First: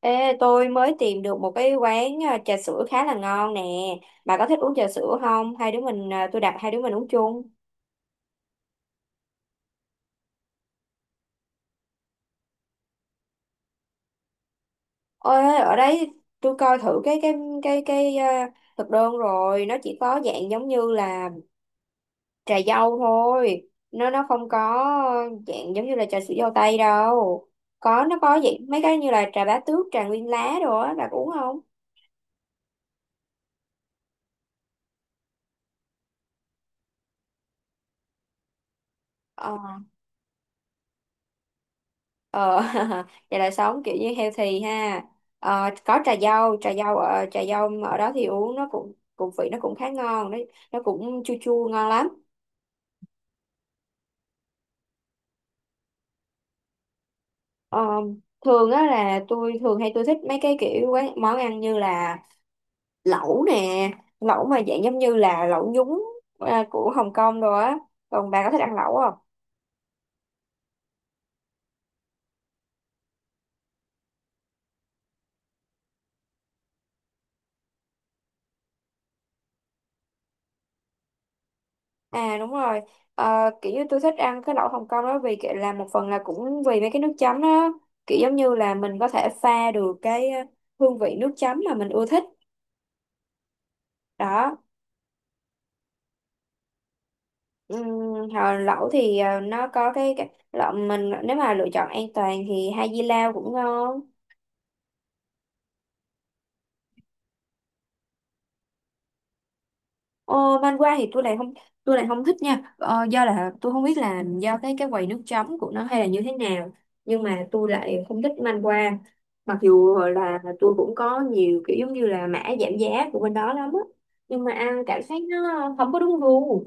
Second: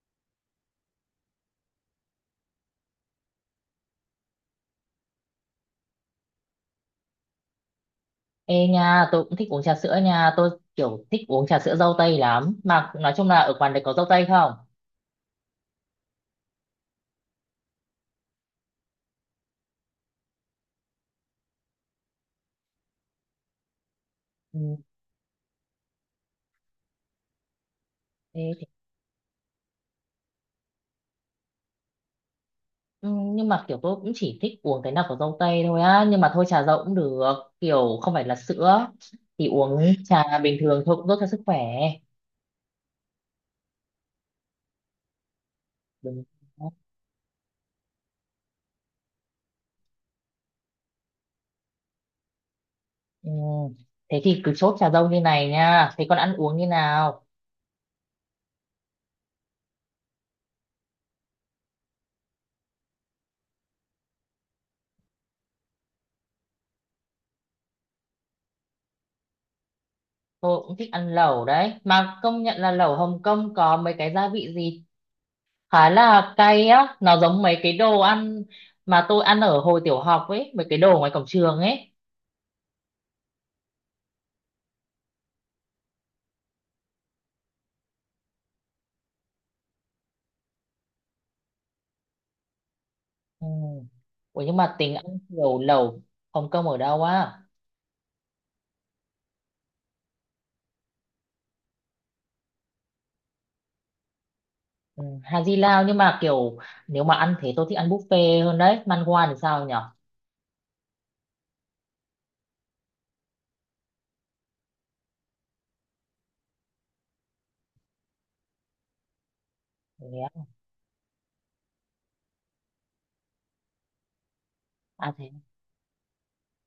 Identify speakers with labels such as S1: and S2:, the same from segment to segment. S1: Ê, tôi mới tìm được một cái quán trà sữa khá là ngon nè. Bà có thích uống trà sữa không? Hai đứa mình tôi đặt hai đứa mình uống chung.
S2: Ê nha, tôi cũng thích uống trà sữa nha, tôi kiểu thích uống trà sữa dâu tây lắm. Mà nói chung là ở quán đấy có dâu tây không?
S1: Ôi, ở đấy tôi coi thử cái thực đơn rồi, nó chỉ có dạng giống như là trà dâu thôi. Nó không có
S2: Ừ,
S1: dạng giống như là trà sữa dâu tây đâu. Nó có
S2: thế
S1: dạng
S2: thì-
S1: mấy cái như là trà bá tước, trà nguyên lá đồ á, bà có uống không?
S2: ừ, nhưng mà kiểu tôi cũng chỉ thích uống cái nào có dâu tây thôi á, nhưng mà thôi trà dâu cũng được, kiểu không phải là sữa. Thì
S1: Ờ.
S2: uống trà bình thường thôi cũng tốt cho sức khỏe.
S1: Ờ, vậy là sống kiểu như healthy ha. Ờ, có trà
S2: Đúng.
S1: dâu, trà dâu ở trà dâu ở đó thì uống nó cũng cũng vị nó cũng khá ngon đấy, nó cũng chua chua ngon lắm.
S2: Ừ. Thế thì cứ chốt trà dâu như này nha, thế còn ăn uống như nào?
S1: Ờ, thường á là tôi thường hay tôi thích mấy cái kiểu quán món ăn như là lẩu nè, lẩu mà dạng giống như là lẩu nhúng của Hồng Kông rồi á. Còn bà có thích ăn lẩu không?
S2: Tôi cũng thích ăn lẩu đấy, mà công nhận là lẩu Hồng Kông có mấy cái gia vị gì khá là cay á, nó giống mấy cái đồ ăn mà tôi ăn ở hồi tiểu học ấy, mấy cái đồ ngoài cổng trường ấy.
S1: À, đúng rồi. Ờ, kiểu như tôi thích ăn cái lẩu Hồng Kông đó vì kiểu là một phần là cũng vì mấy cái nước chấm đó, kiểu giống như là mình có thể pha được cái hương vị nước chấm mà mình ưa thích
S2: Ừ. Ủa nhưng
S1: đó.
S2: mà tính ăn kiểu lẩu Hồng Kông ở đâu á?
S1: Ừm, hồi lẩu thì nó có cái lẩu, mình nếu mà lựa chọn an toàn thì hai di lao cũng ngon.
S2: Ừ. Hà Di Lao, nhưng mà kiểu nếu mà ăn thế tôi thích ăn buffet hơn đấy. Man Wan thì sao nhở?
S1: Ờ, văn qua thì tôi lại không thích nha, do là tôi không biết là do cái quầy nước chấm của nó hay là như thế nào, nhưng mà tôi lại không thích man qua, mặc dù
S2: Thế
S1: là
S2: á.
S1: tôi cũng có nhiều kiểu giống như là mã giảm giá của bên đó lắm á, nhưng mà ăn cảm
S2: À
S1: giác
S2: thế,
S1: nó không có đúng gu.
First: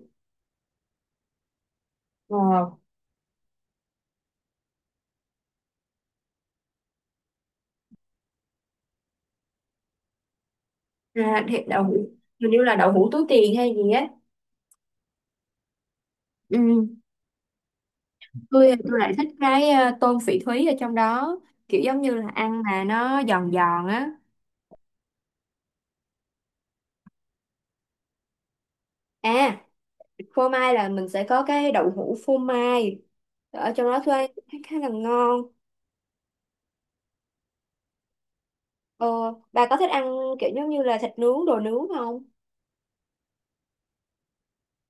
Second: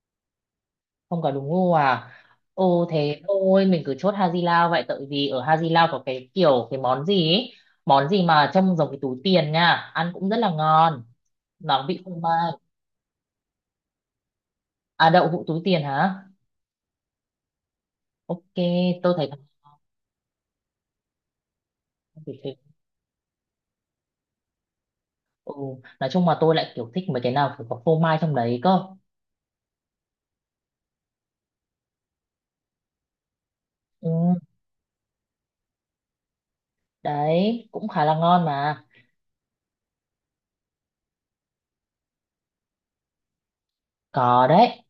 S2: không có đúng gu à?
S1: Ờ.
S2: Ồ thế thôi mình cứ chốt Hà Di Lao vậy, tại vì ở Hà Di Lao có cái kiểu cái món gì ấy, món gì mà trông giống cái túi tiền nha, ăn cũng rất là ngon.
S1: À, thì đậu
S2: Nó
S1: hũ,
S2: vị phô
S1: hình
S2: mai.
S1: như là đậu hũ túi tiền hay gì á.
S2: À đậu hũ túi tiền hả?
S1: Ừ.
S2: Ok,
S1: tôi lại
S2: tôi
S1: thích
S2: thấy
S1: cái tôm phỉ thúy ở trong đó, kiểu giống như là ăn mà nó giòn giòn á.
S2: ừ, nói chung mà tôi lại kiểu thích mấy cái nào phải có phô mai trong đấy cơ.
S1: À, phô mai là mình sẽ có cái đậu hũ phô mai ở trong đó
S2: Ừ,
S1: thuê, khá khá là ngon.
S2: đấy, cũng khá là ngon mà.
S1: Ờ, bà có thích ăn kiểu giống như là thịt nướng đồ nướng không?
S2: Có đấy,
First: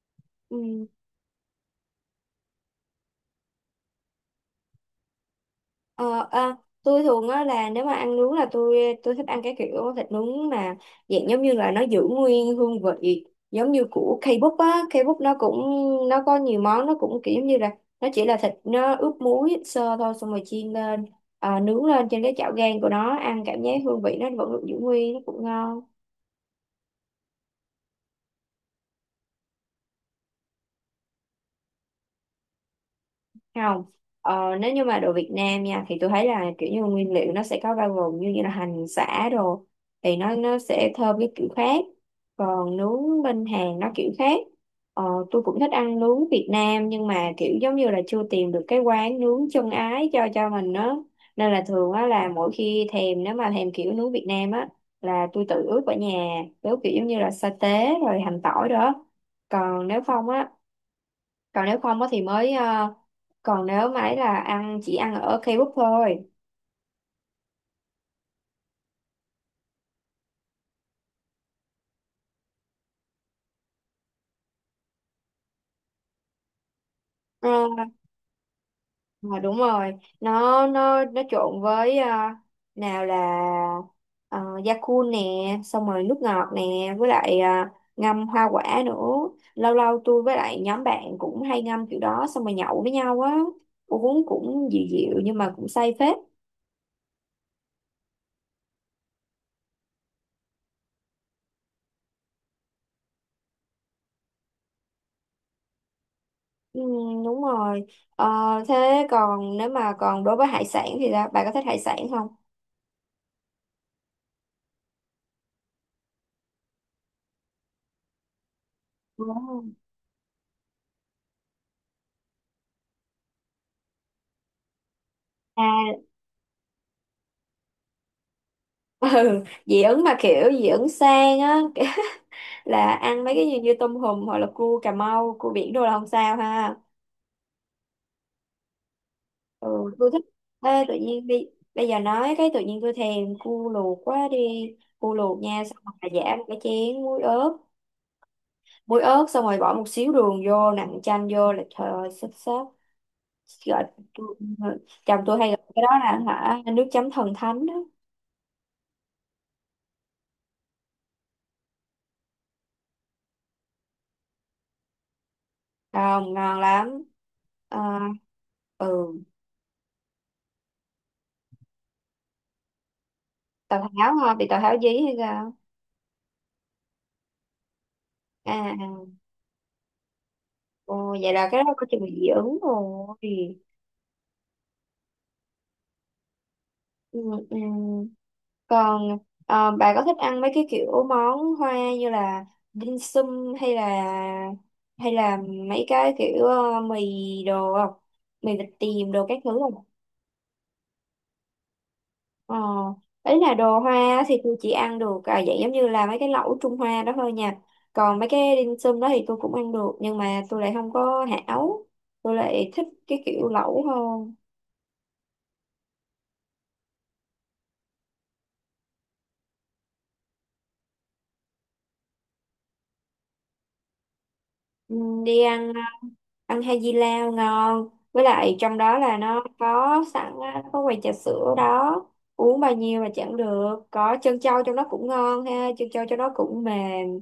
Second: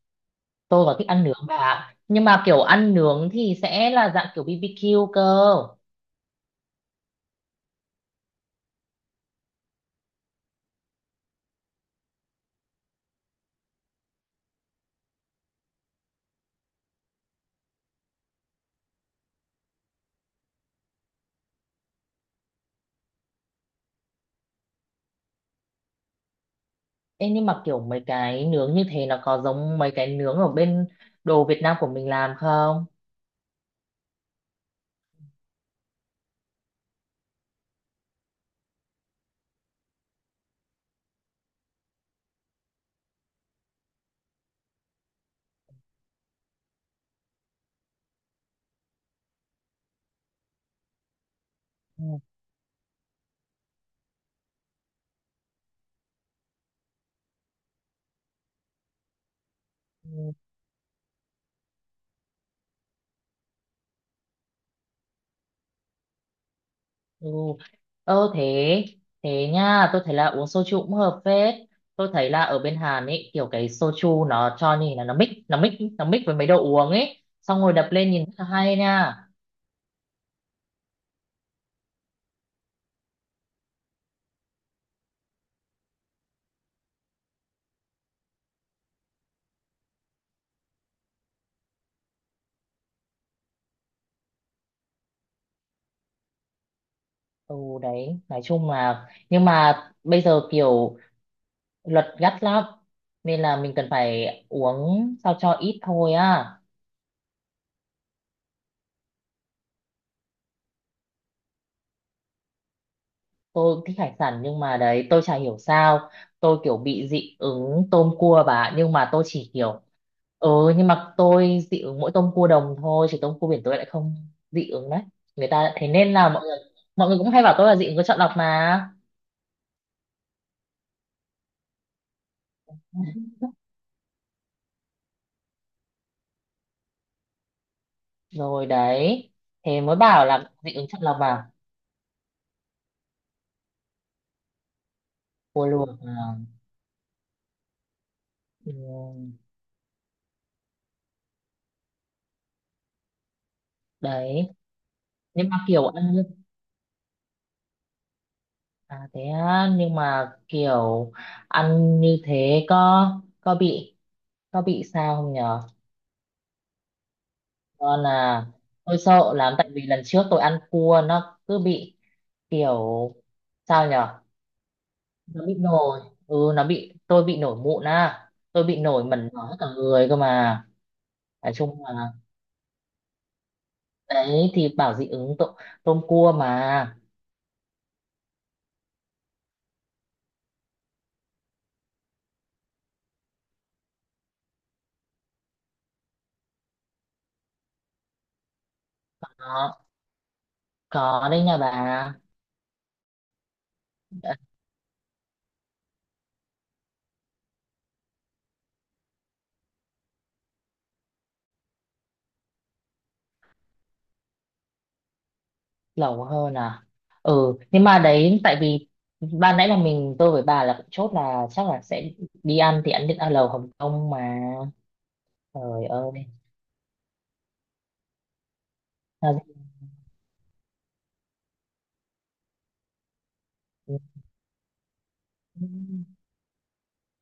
S2: tôi
S1: Ừ.
S2: còn thích ăn nướng bà ạ. Nhưng mà kiểu ăn nướng thì sẽ là dạng kiểu BBQ cơ.
S1: Ờ, tôi thường á là nếu mà ăn nướng là tôi thích ăn cái kiểu thịt nướng mà dạng giống như là nó giữ nguyên hương vị giống như của K-pop á. K-pop nó cũng, nó có nhiều món, nó cũng kiểu giống như là nó chỉ là thịt nó ướp muối sơ thôi, xong rồi chiên lên nướng lên trên cái chảo gang của nó, ăn cảm giác hương vị nó vẫn được giữ nguyên, nó cũng ngon.
S2: Ê, nhưng mà kiểu mấy cái nướng như thế nó có giống mấy cái nướng ở bên đồ Việt Nam của mình làm không?
S1: Không. Ờ, nếu như mà đồ Việt Nam nha thì tôi thấy là kiểu như nguyên liệu nó sẽ có bao gồm như như là hành sả đồ thì nó sẽ thơm cái kiểu khác, còn nướng bên Hàn nó kiểu khác. Ờ, tôi cũng thích ăn nướng Việt Nam nhưng mà kiểu giống như là chưa tìm được cái quán nướng chân ái cho mình đó, nên là thường
S2: Ừ.
S1: á là mỗi khi thèm, nếu mà thèm kiểu nướng Việt Nam á là tôi tự ướp ở nhà, ướp kiểu giống như là sa tế rồi hành tỏi đó, còn nếu không
S2: Ừ.
S1: á còn nếu không á thì mới còn nếu mà ấy là ăn chỉ ăn ở K-pop thôi.
S2: Ừ. Ờ thế, thế nha, tôi thấy là uống soju cũng hợp phết. Tôi thấy là ở bên Hàn ấy kiểu cái soju nó cho nhìn là nó mix với mấy đồ uống ấy,
S1: Ờ,
S2: xong rồi đập lên nhìn rất là hay nha.
S1: mà đúng rồi. Nó trộn với nào là da cu nè, xong rồi nước ngọt nè, với lại ngâm hoa quả nữa. Lâu lâu tôi với lại nhóm bạn cũng hay ngâm kiểu đó xong rồi nhậu với nhau á, uống cũng dịu dịu nhưng mà cũng say phết.
S2: Ừ, đấy, nói chung là nhưng mà bây giờ kiểu luật gắt lắm, nên là mình cần phải uống sao cho ít thôi á.
S1: Ừ, đúng rồi. Ờ, thế còn nếu mà còn đối với hải sản thì sao? Bạn có thích hải sản không?
S2: Tôi thích hải sản nhưng mà đấy, tôi chả hiểu sao tôi kiểu bị dị ứng tôm cua bà, nhưng mà tôi chỉ
S1: Đúng.
S2: kiểu ừ, nhưng mà tôi dị ứng mỗi tôm cua đồng thôi, chứ tôm cua biển tôi lại không dị ứng đấy. Người ta thế
S1: À,
S2: nên là mọi người cũng hay bảo tôi là dị ứng có chọn lọc mà.
S1: ừ. Dị ứng mà kiểu dị ứng sang á, là ăn mấy cái gì như tôm hùm hoặc là cua Cà Mau, cua biển đồ là không sao ha.
S2: Rồi đấy, thế
S1: Ừ,
S2: mới
S1: tôi thích.
S2: bảo là dị
S1: Ê,
S2: ứng
S1: tự
S2: chọn lọc
S1: nhiên đi,
S2: à.
S1: bây giờ nói cái tự nhiên tôi thèm cua luộc quá đi. Cua luộc nha,
S2: Cua
S1: xong
S2: luộc
S1: rồi
S2: à?
S1: giả một cái chén muối ớt,
S2: Ừ,
S1: muối ớt xong rồi bỏ một xíu đường vô, nặn chanh vô là trời ơi, xếp xếp gọi. tôi-
S2: đấy,
S1: Chồng tôi hay
S2: nhưng mà
S1: gọi cái
S2: kiểu
S1: đó
S2: ăn
S1: là
S2: như-
S1: hả nước chấm thần thánh đó,
S2: à thế á, nhưng mà kiểu ăn như thế có bị, có bị sao không nhỉ?
S1: không ngon lắm. Ờ,
S2: Còn là tôi
S1: ừ.
S2: sợ lắm, tại vì lần trước tôi ăn cua nó cứ bị kiểu, sao
S1: Tào tháo
S2: nhở,
S1: hả, bị tào tháo dí hay
S2: nó
S1: sao?
S2: bị nổi, ừ nó bị, tôi bị nổi mụn á,
S1: À,
S2: tôi bị nổi
S1: à.
S2: mẩn ngó cả người cơ mà.
S1: Ồ, vậy là
S2: Nói
S1: cái đó
S2: chung
S1: có chừng
S2: là
S1: dị ứng rồi.
S2: đấy, thì bảo dị ứng tôm, tôm cua mà.
S1: Ừ, ừ. Còn bà có thích ăn mấy cái kiểu món hoa như là dim sum hay là, hay là mấy cái kiểu mì đồ không? Mì vịt tiềm đồ các thứ
S2: có
S1: không?
S2: có đấy nha bà.
S1: Ờ, ấy là đồ hoa thì
S2: Đã.
S1: tôi chỉ ăn được dạng giống như là mấy cái lẩu Trung Hoa đó thôi nha. Còn mấy cái dim sum đó thì tôi cũng ăn được nhưng mà tôi lại không có hảo. Tôi lại thích cái kiểu lẩu hơn.
S2: Lẩu hơn à? Ừ nhưng mà đấy, tại vì ban nãy là mình, tôi với bà là cũng chốt là chắc là sẽ đi ăn thì ăn được, ăn lẩu Hồng Kông mà.
S1: Ừ, đi ăn ờ,
S2: Trời ơi.
S1: ăn hai di lao ngon, với lại trong đó là nó
S2: Sao-
S1: có sẵn á, có quầy trà sữa đó, uống bao nhiêu mà chẳng được, có trân châu trong đó cũng ngon
S2: Ừ.
S1: ha, trân châu trong đó cũng mềm.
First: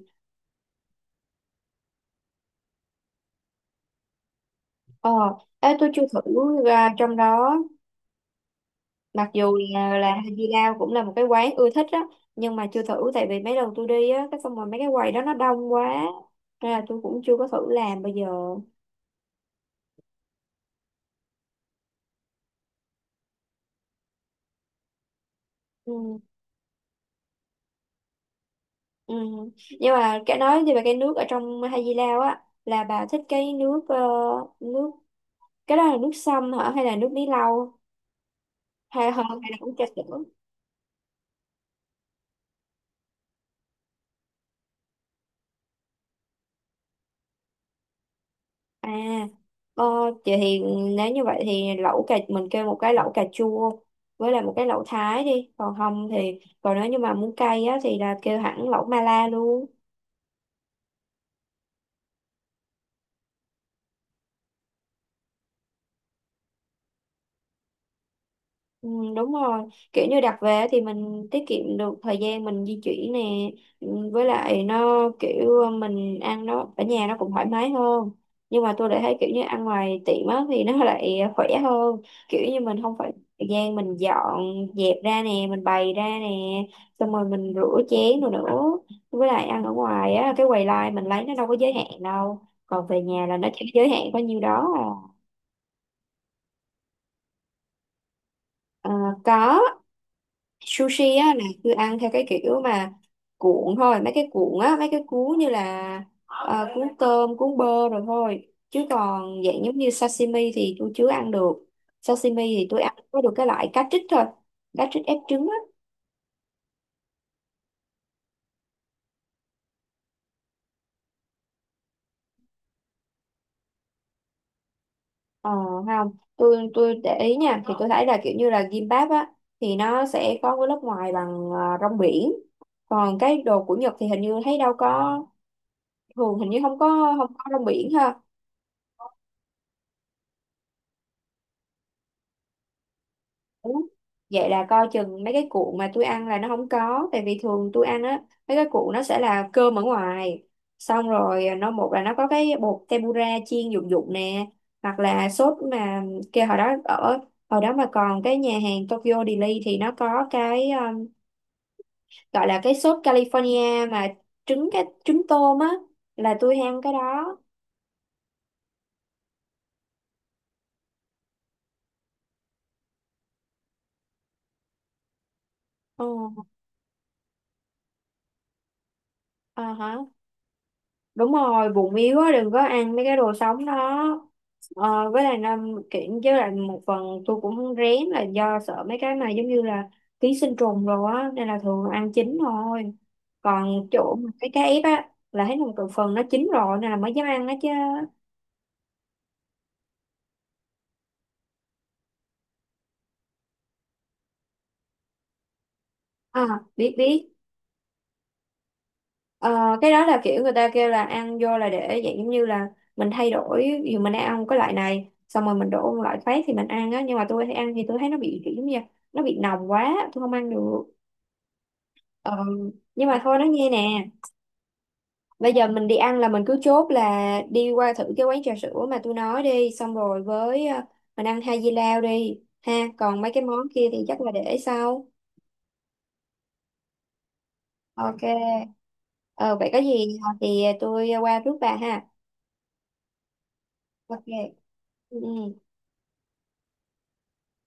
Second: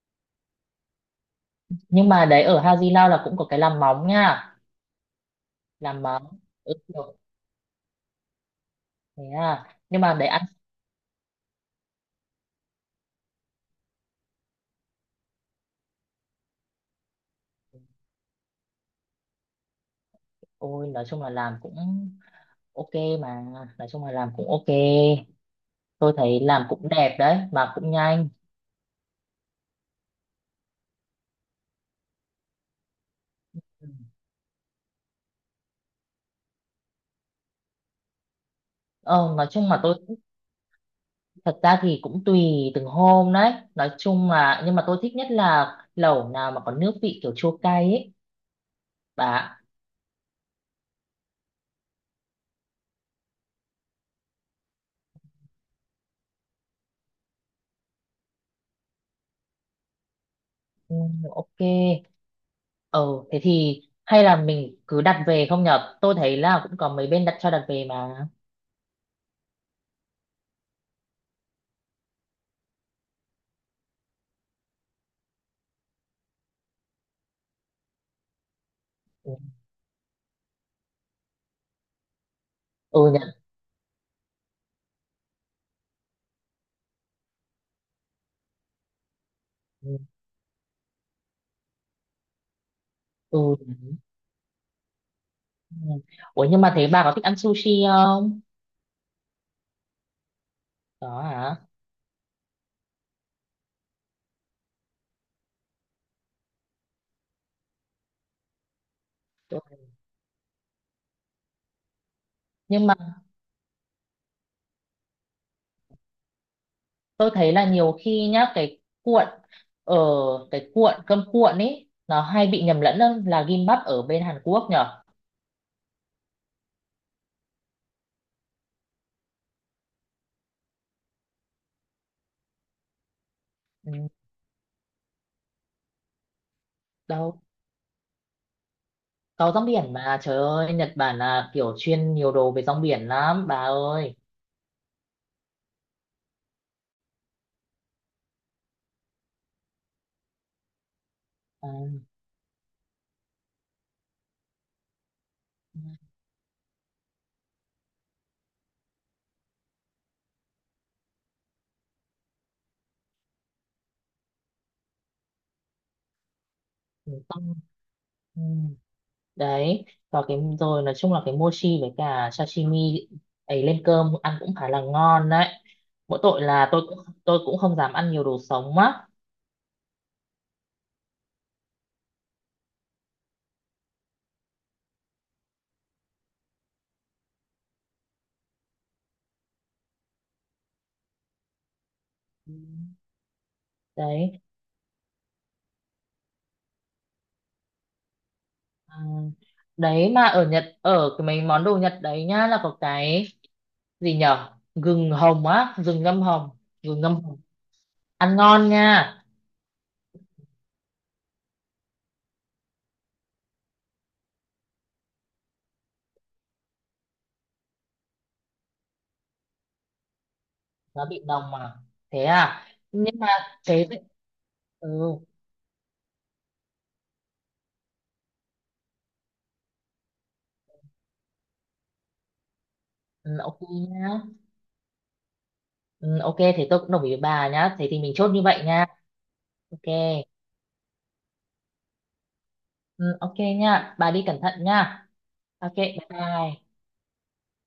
S2: Nhưng mà đấy ở Hà Di Lao là cũng có cái làm móng nha.
S1: Ờ. Ê, tôi chưa
S2: Làm
S1: thử
S2: móng, ừ,
S1: ra trong
S2: được.
S1: đó,
S2: Thế
S1: mặc dù
S2: à,
S1: là,
S2: nhưng mà đấy
S1: hai
S2: ăn,
S1: di lao cũng là một cái quán ưa thích á, nhưng mà chưa thử tại vì mấy lần tôi đi á, cái xong rồi mấy cái quầy đó nó đông quá, nên là tôi cũng chưa có thử làm bây giờ.
S2: ôi nói chung là làm cũng ok mà, nói chung là làm cũng ok. Tôi
S1: Ừ.
S2: thấy làm cũng đẹp đấy mà cũng nhanh.
S1: Ừ. Nhưng mà cái nói về cái nước ở trong Hai Di Lao á, là bà thích cái nước
S2: Ừ.
S1: nước cái đó là nước sâm hả hay là nước bí lau hay hơn,
S2: Ờ, nói
S1: hay là
S2: chung
S1: uống
S2: mà
S1: trà sữa?
S2: thật ra thì cũng tùy từng hôm đấy, nói chung là nhưng mà tôi thích nhất là lẩu nào mà có nước vị kiểu chua cay ấy
S1: À.
S2: bà.
S1: Ờ, chị thì nếu như vậy thì lẩu cà mình kêu một cái lẩu cà chua với lại một cái lẩu Thái đi, còn không thì, còn nếu như mà muốn cay á thì là kêu hẳn lẩu Mala luôn.
S2: Ừ, ok. Ừ thế thì hay là mình cứ đặt về không nhở? Tôi thấy là cũng có mấy bên đặt cho, đặt về mà.
S1: Ừ, đúng rồi, kiểu như đặt về thì mình tiết kiệm được thời gian mình di chuyển nè. Ừ, với lại nó kiểu mình ăn nó ở nhà nó cũng thoải mái hơn, nhưng mà tôi lại thấy kiểu
S2: Ừ.
S1: như ăn ngoài tiệm á thì nó lại khỏe hơn, kiểu như mình không phải
S2: Ừ nhở.
S1: thời gian mình dọn dẹp ra nè, mình bày ra nè, xong rồi mình rửa chén rồi nữa, với lại ăn ở
S2: Ừ.
S1: ngoài á cái quầy line mình lấy nó đâu có giới hạn đâu, còn về nhà là nó
S2: Ừ.
S1: chỉ giới hạn có nhiêu đó à.
S2: Ừ. Ủa nhưng mà thế bà có thích ăn sushi không?
S1: Ờ, có. Sushi
S2: Đó
S1: á là
S2: hả?
S1: cứ ăn theo cái kiểu mà cuộn thôi, mấy cái cuộn á, mấy cái cuốn như là cuốn tôm, cuốn bơ rồi thôi, chứ còn dạng
S2: Tôi-
S1: giống như sashimi thì tôi chưa ăn được. Sashimi thì tôi
S2: nhưng mà
S1: ăn có được cái loại cá trích thôi, cá trích ép trứng á.
S2: tôi thấy là nhiều khi nhá, cái cuộn, ở cái cuộn cơm cuộn ấy nó hay bị nhầm lẫn lắm là gimbap ở bên Hàn Quốc nhở.
S1: Ờ, không, tôi để ý nha thì tôi thấy là kiểu như là gimbap á thì nó sẽ có cái lớp ngoài bằng rong biển, còn cái đồ của Nhật
S2: Ừ.
S1: thì hình như thấy đâu có, thường hình như không có không
S2: Đâu,
S1: có rong biển ha.
S2: có rong biển mà, trời ơi, Nhật Bản là kiểu chuyên nhiều đồ về rong biển lắm bà
S1: Ủa?
S2: ơi.
S1: Vậy là coi chừng mấy cái cuộn mà tôi ăn là nó không có. Tại vì thường tôi ăn á, mấy cái cuộn nó sẽ là cơm ở ngoài, xong rồi
S2: À,
S1: nó, một là nó có cái bột tempura chiên dụng dụng nè, hoặc là sốt mà kia, hồi đó ở, hồi đó mà còn cái nhà hàng Tokyo Deli thì nó có cái gọi là cái sốt California mà cái trứng tôm á, là tôi ham cái
S2: ừ,
S1: đó.
S2: xong, ừ. Đấy, và cái rồi nói chung là cái mochi với cả sashimi ấy lên cơm ăn cũng khá là ngon đấy.
S1: Ừ,
S2: Mỗi tội là tôi cũng không dám ăn nhiều đồ sống á.
S1: ờ hả? Đúng rồi, bụng yếu á đừng có ăn mấy cái đồ sống đó. Ờ, với lại năm kiện, với lại một phần tôi cũng rén là do sợ mấy cái mà giống như là ký sinh trùng rồi á, nên là thường ăn chín
S2: Ừ.
S1: thôi, còn chỗ mà
S2: Đấy.
S1: cái cá ép á là thấy một phần nó chín rồi nên là mới dám ăn đó chứ.
S2: À, đấy mà ở Nhật, ở cái mấy món đồ Nhật đấy nhá, là có cái gì nhở, gừng hồng á, gừng ngâm hồng,
S1: À, biết
S2: gừng ngâm
S1: biết.
S2: hồng ăn ngon nha.
S1: Ờ, cái đó là kiểu người ta kêu là ăn vô là để dạng giống như là mình thay đổi, dù mình đang ăn cái loại này xong rồi mình đổ một loại khác thì mình ăn á, nhưng mà tôi thấy ăn thì tôi thấy nó bị kiểu giống như là nó bị nồng quá, tôi không ăn được.
S2: Nó bị nồng mà. Thế
S1: Ừ,
S2: à,
S1: nhưng
S2: nhưng
S1: mà
S2: mà
S1: thôi nói nghe
S2: thế thì-
S1: nè,
S2: ừ,
S1: bây giờ mình đi ăn là mình cứ chốt là đi qua thử cái quán trà sữa mà tôi nói đi, xong rồi với mình ăn hai dưa lao đi ha, còn mấy
S2: ừ
S1: cái món
S2: ok
S1: kia thì
S2: nhá.
S1: chắc là để sau.
S2: Ừ, ok thế tôi cũng đồng ý với bà nhá, thế thì mình
S1: Ok.
S2: chốt như vậy nha.
S1: Ờ, vậy có
S2: Ok.
S1: gì thì tôi qua rước bà ha.
S2: Ừ, ok nha. Bà đi
S1: Ok.
S2: cẩn thận nha.
S1: Ừ. Ừ.
S2: Ok, bye bye.